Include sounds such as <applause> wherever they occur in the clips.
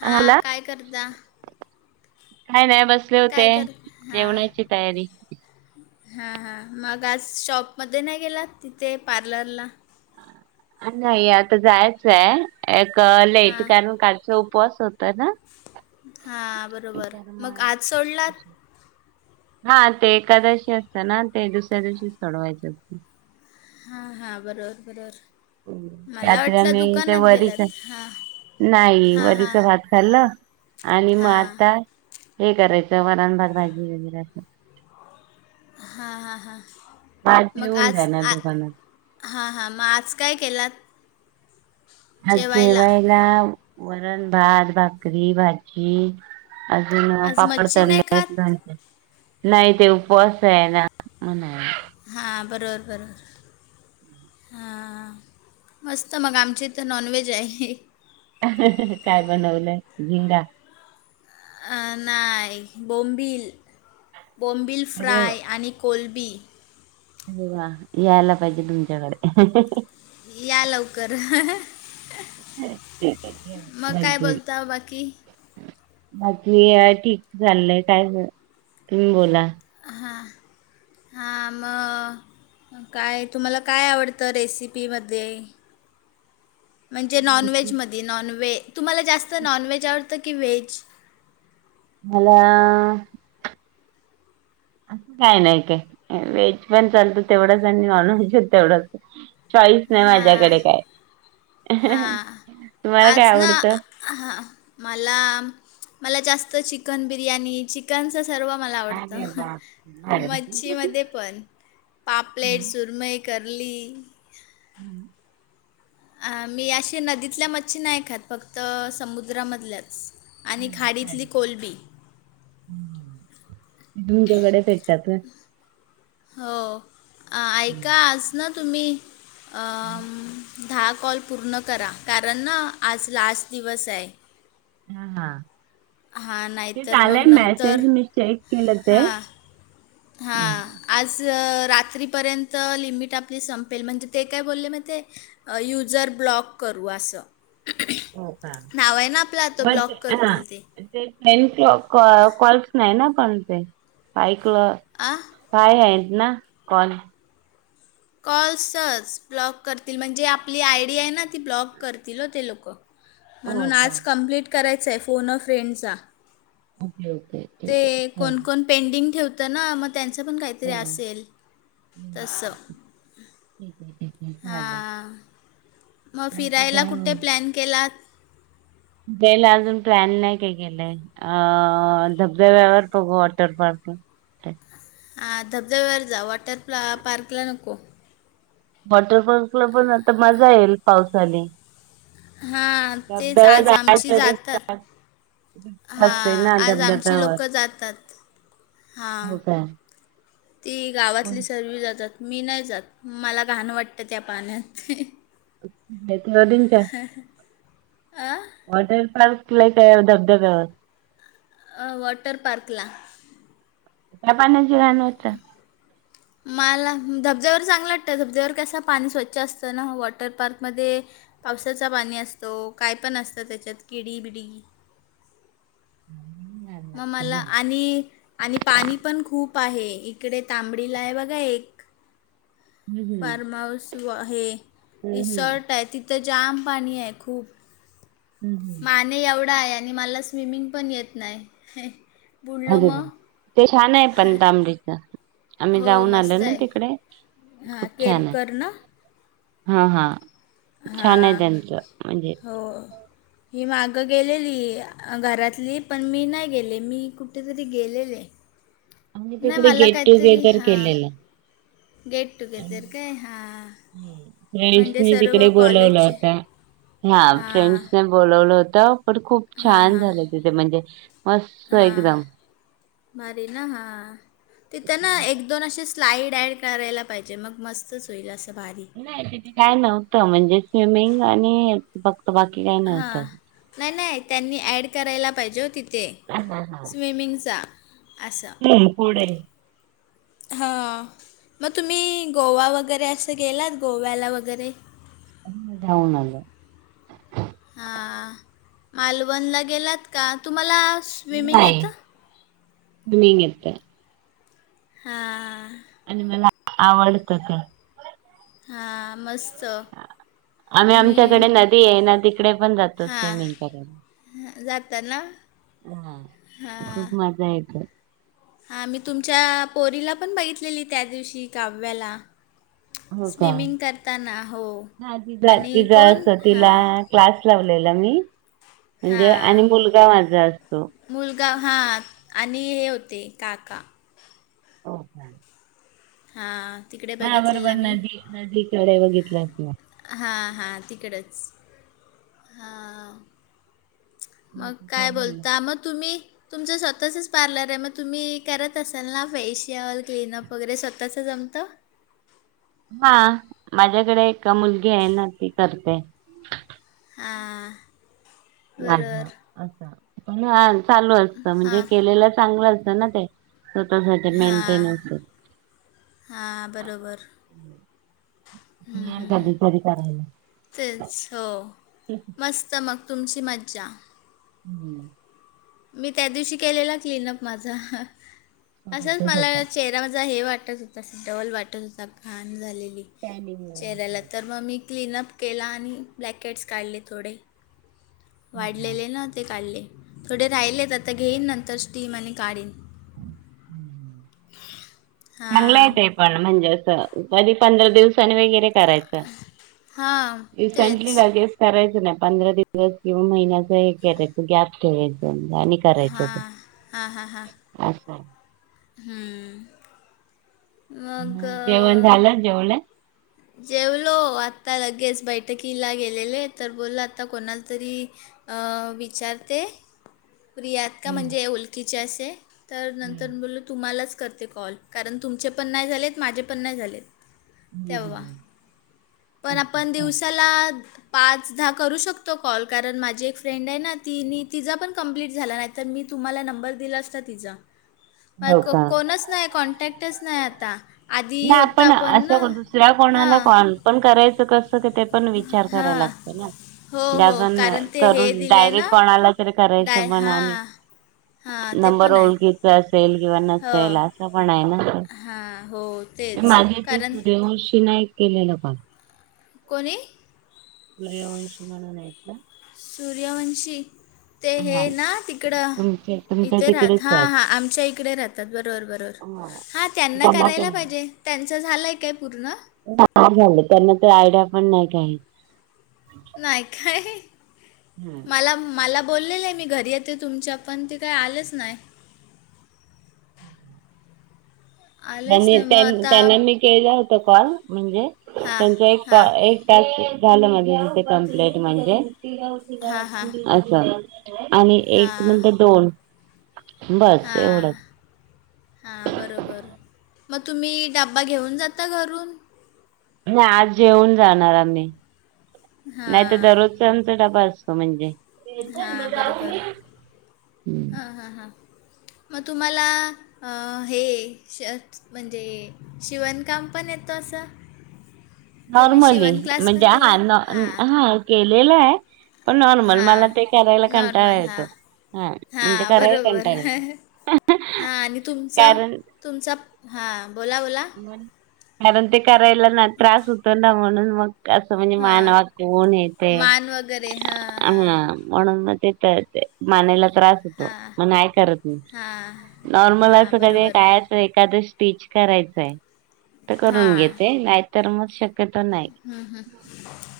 हा हला काय करत्या? काय नाही बसले काय होते. कर हा जेवणाची तयारी. हा हा, मग आज शॉपमध्ये नाही गेलात तीथे पार्लरला? नाही आता जायाचं हाय एक हा लेट कारण कालचा उपवास होत हा बरोबर, मग आज सोडलात? हा ते एकादशी असते ना, ते दुसऱ्या दिवशीच सोडवायची असते. हा हा बरोबर बरोबर. मला रात्री वाटलं दुकानात गेल्यात हा. नाई हा हा वरीचा भात खाल्ला आणि मग हा आत्ता हे करायचं वरण, भात, भाजी वगैरे असं. हा हा हा. चहा मग पिऊन आज जाणार आ दुकानात. हा हा, मग आज काय केलात? आज जेवायला वरण, भात, भाकरी, भाजी. अजून आज पापड मच्छी तळले नाही आहेत, खात लोणचे नाही ते उपवास आहे ना म्हणून. हा बरोबर बरोबर. हां मस्त मग आमच्या इथं नॉनव्हेज आहे. <unintelligible> काय बनवलं झिंगा? अ नाय बोंबील, बोंबील अरे वा, फ्राय आणि कोलबी. अरे वा, यायला पाहिजे तुमच्याकडे. या लवकर. <unintelligible> म काय बाकी बोलताव बाकी? बाकी ठीक चाललंय, काय बरं तुम्ही बोला. हां हां म अ काय‌ तुम्हाला काय आवडतं रेसिपी मध्ये? म्हणजे नॉनव्हेज मध्ये नॉनव्हे तुम्हाला जास्त नॉनव्हेज आवडतं की व्हेज? मला <inaudible> असं काय नाय काय, व्हेजपण चालतं तेवढच आणि नॉनव्हेज पण तेवढंच हाय. चॉईस नाय हां माझ्याकडे काय. <unintelligible> तुम्हाला काय आवडतं? हा हा मला, मला जास्त चिकन बिर्याणी चिकनचच सर्व मला आवडतं. हाडी मच्छीमध्ये पण पापलेट, सुरमई करली हम्म. अ मी अशी नदीतल्या मच्छी नाही खात, फक्त समुद्रा मधल्याच. <unintelligible> भेटतात होय? हो आ ऐका आज ना तुम्ही अं दहा कॉल पूर्ण करा, कारण ना आज लास्ट दिवस आहे. हां हां. हां, तेच नाहीतर मग आलंय नंतर मेसेज, मी चेक केलं ते. हां. हां. आज रात्रीपर्यंत लिमिट आपली संपेल, म्हणजे ते काय बोलले माहित आहे अं युजर ब्लॉक करू असं. हो का? <unintelligible> नाव आहे ना आपलं, तो बट ब्लॉक हा करतील ते. टेन क्लॉक कॉल्स नाही ना पण ते, ऐकलं आह काय आहेत ना कॉल. कॉल्सच ब्लॉक करतील, म्हणजे आपली आयडी आहे ना ती ब्लॉक करतील हो ते लोकं. हो म्हणून का आज कम्प्लीट करायचंय, फोन अ फ्रेंडचा. Okay okay. ठीक ते आहे. हम्म. कोणकोण पेंडिंग ठेवतं ना, मग त्यांचंपण काहीतरी हम्म. असेल. हम्म तसं ठीक आहे ठीक आहे चालेल हां. म बाकी फिरायला काय कुठे प्लॅन केलात? फिरायला अजून प्लॅन नाही काय केेलंय. अ धबधब्यावर बघू वॉटर पार्कला. आ धबधब्यावर जा वॉटर <unintelligible> पार्कला नको. वॉटरफॉल्सला पण आता मजा येईल पावसाने. हां तेच धबधब्यावर आज जाणा आमची तरी जातात <inaudible> असते हां ना आज आमची धबधब्यावर लोक जातात हां हो काय <unintelligible> ती गावातली सगळी जातात मी नाही जात मला घाण वाटत त्या पाण्यात त्याला दीना च्या <unintelligible> आ वॉटर पार्क ला काय धबधब्यावर वॉटरपार्कला या पाण्याची घाण नहीत हं माला धबधब्यावर वर चांगलं वाटतं धबधब्यावर कसं पाणी स्वच्छ असतं ना वॉटरपार्कमध्ये पावसाचं पाणी असतो काय पण असतं त्याच्यात किडी बिडी मग मला हम्म आणि आणि पाणी पण खूप आहे इकडे तांबडीला आहे. बघा एक हम्म. फार्महऊस व हे हम्म हम्म. रिसॉर्ट आहे ती ते जाम पाणी आहे खूप हम हम मी एवढा आहे आणि मला स्विमिंग पण येत नाय अरे रे ते छान आहे पण तांबडीच आम्ही हो जाऊन आलो मस्त ना आहे तिकडे हां खूप छान आहे केरकर ना हा हा छान हा... आहे त्यांचं म्हणजे हो ही मागं गेलेली घरातली पण मी नाही गेले मी कुठेतरी गेलेले. आम्ही नाही तिकडे मला गेट काहीतरी टुगेदर हा केलेलं. गेट टुगेदर काय हा फ्रेंडसनी तिकडे बोलवला होता हा हां फ्रेंडसने बोलवलं होत पण खूप छान झालं तिथे म्हणजे मस्त हा एकदम. मारी ना हा तिथं ना एक दोन असे स्लाईड ॲड करायला पाहिजे मग मस्तच होईल असं भारी काय नव्हतं म्हणजे स्विमिंग आणि फक्त बाकी काय नव्हतंच. नाय नाय त्यांनी ॲड करायला पाहिजे हो तिथे हा हा हा स्विमिंगचा असं... हम्म पुढे हा मग तुम्ही गोवा वगैरे असं गेलात गोव्याला वगैरे हो जाऊन आलो हा मालवणला गेलात का तुम्हाला स्विमिंग नाय येतं मी इतर हा.. आणि मला आवडतंत हा मस्त आम्ही मी आमच्याकडे नदी आहे नदी कडे पण जातो स्विमिंग करायला. ह जाताना. हा खूप मज्जा येते. हा मी तुमच्या पोरीला पण बघितलेली त्या दिवशी कावव्याला हो का? स्विमिंग करताना हो हा तिचा आणि तिचा कोण असतो हा तिला क्लास लावलेला मी म्हणजे आणि हां मुलगा माझा असतो. मुलगा हा आणि हे होते काका हो चालतंय. हा तिकडे बरोबर बघितलेला मी नदी नदीकडे बघितलंस ना. हा हा तिकडंच हा मग बाकी काय बोलला. बोलता, मग तुम्ही तुमचं स्वतःचच पार्लर आहे, मग तुम्ही करत असाल ना फेशियल, क्लीनअप वगैरे स्वतःच जमतं? हा माझ्याकडे एक मुलगी आहे ना ती करते. हा. <unintelligible> अस पण चालू असत म्हणजे केलेलं चांगलं असतं ना ते. स्वतःसाठी हा मेंटेनन्स हा बरोबर. हम्म हम्म हम्म. कधीतरी करायला. तेच हो मस्त मग. तुमची मज्जा. हम्म. मी त्यादिवशी केलेला क्लीनअप माझा. असंच स्वतःच मला स्वतः चेहरा माझा हे वाटत होता डल वाटत होता घाण झालेली. टॅनिंग चेहऱ्याला तर <unintelligible> मग मी क्लीनअप केला आणि ब्लॅकेट्स काढले थोडे वाढलेले ना. ते काढले. थोडे राहिलेत आता घेईन नंतर स्टीम आणि काढीन. हम्म मंगला हां येते. पण म्हणजे अस कधी पंधरा दिवसांनी वगैरे ते करायचं. हां इसेंटली तेच जागेत करायचं नाही. पंधरा दिवस किंवा महिन्याच हे करायचं गॅप ठेवायचं. दोनदा आणि हा हा हा हा. अच्छा. हम्म. जेवण अं, झालं जेवलं? जेवलो आत्ता लगेच. बैठकीला गेलेले तर बोल आता कोणाला तरी अं विचारते. फ्री आहात का हम्म म्हणजे ओलकीचे असे, तर नंतर हम्म बोलू तुम्हालाच करते कॉल. कारण तुमचे पण नाही झालेत, माझे पण नाही झालेत. हम्म तेव्हा, हम्म ‌पण आपण अच्छा, अच्छा. दिवसाला पाच दहा करू शकतो कॉल. कारण माझी एक फ्रेंड आहे ना, तीनी तिचा पण कंप्लीट झाला नाही. तर मी तुम्हाला नंबर दिला असता तिचा. हो का को-कोणच नाही कॉन्टॅक्टच नाही आता. आधी नाही होता आपण पण ना असं दुसऱ्या कोणाला हां कॉल पण करायचं कसं ते पण विचार करायला हां लागतं ना. हो म्हणजे हो अजून कारण ते हे करून दिलंय ना डायरेक्ट कोणाला तरी डाय करायचं. मनाने हां हां ते नंबर पण आहे ओळखीचा असेल किंवा नसेल असं पण आहे ना ते. हा हो‌ माझे ते सूर्यवंशींना एक केलेला कॉल. कोणी? सूर्यवंशी म्हणून आहेत ना सूर्यवंशी ते हे ना तिकडं तुमचे तुमच्या इथे राहत तिकडेच हां आहेत. हां आमच्या इकडे राहतात बरोबर बरोबर. हा त्यांना करायला पाहिजे. त्यांच झालंय काय पूर्ण? <unintelligible> झालंय त्यांना ते आयडिया पण नाही काही. नाही काय हम्म मला मला बोललेले मी घरी येते तुमच्या, पण ते काय आलेच नाही. <inaudible> आलंच त्यांनी नाही मग आता त्यांना मी केलं होत कॉल म्हणजे हां त्यांचा एक कॉ हां एक झालं ना दीदीचं कम्प्लीट म्हणजे? हां हां असं. आणि एक हां नंतर दोन. बस हां. एवढंच हां बरोबर मग तुम्ही डबा घेऊन जाता घरून? नाही आज जेऊन जाणार आम्ही. नाही तर हां दररोज त्यांचा डब्बा असतो म्हणजे. हा बरोबर हम्म हा हा हा. मग तुम्हाला हे श म्हणजे शिवणकाम पण येतो असं? तुम्ही नॉर्मल शिवण क्लास आहे. पण हा केलात न हां हा केलेलं आहे. पण नॉर्मल हां मला ते करायला कंटाळा नॉर्मल येतो. हां हा म्हणजे हां करायला बरोबर कंटाळा येतो हां आणि तुमचं कारण तुमचा हा बोला बोला. कारण ते करायला ना त्रास होतो ना म्हणून मग कसं म्हणजे मान हां वाकवून हे ते मान वगैरे हां हां म्हणून मग ते तर मानेला त्रास हां मग नाही करत मी. हां नॉर्मल हां असं कधी बरोबर काय? एखाद स्टीच करायचंय तर करून हां घेते नाही तर मग शक्यतो नाही. ह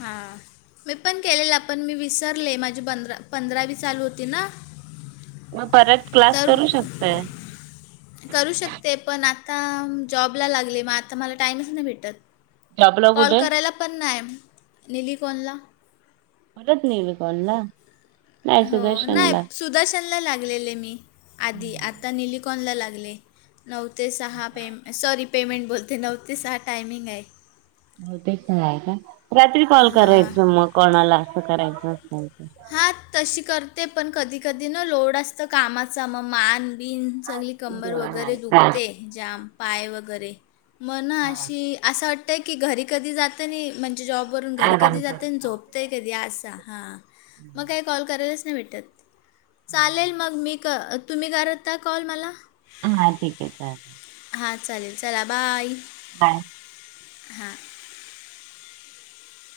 हां. मी पण केलेलं पण मी विसरले. माझी पंधरा पंधरावी चालू होती ना. मग परत क्लास तर करू शकतेय. करू शकते पण आता जॉबला लागले मग आता मला टाईमच नाही भेटत. जॉबला कॉल कुठे करायला पण नाही निली कोणला? <unintelligible> नाही हो नाही सुदर्शनला सुदर्शनला लागलेले मी आधी. आता निलिकॉनला लागले. नऊ ते सहा पेम सॉरी पेमेंट बोलते नऊ ते सहा टायमिंग आहे. हो तेच कय का रात्री कॉल हां करायचं मग कोणाला असं करायचं असल तर. हा तशी करते पण कधी कधी ना लोड असतं कामाचा मग मान बिन सगळी कंबर हा वगैरे दुखते जाम पाय वगैरे. मन हा अशी असं वाटतंय की घरी कधी जातं नि म्हणजे जॉबवरून घरी आराम कधी कर. जातं आणि झोप कधी असा हां मग काही कॉल करायलाच नाही भेटत. चालेल मग मी तुम्ही करतता कॉल मला? हा ठीक आहे चालेल. हा चालेल चला बाय. बाय. हा.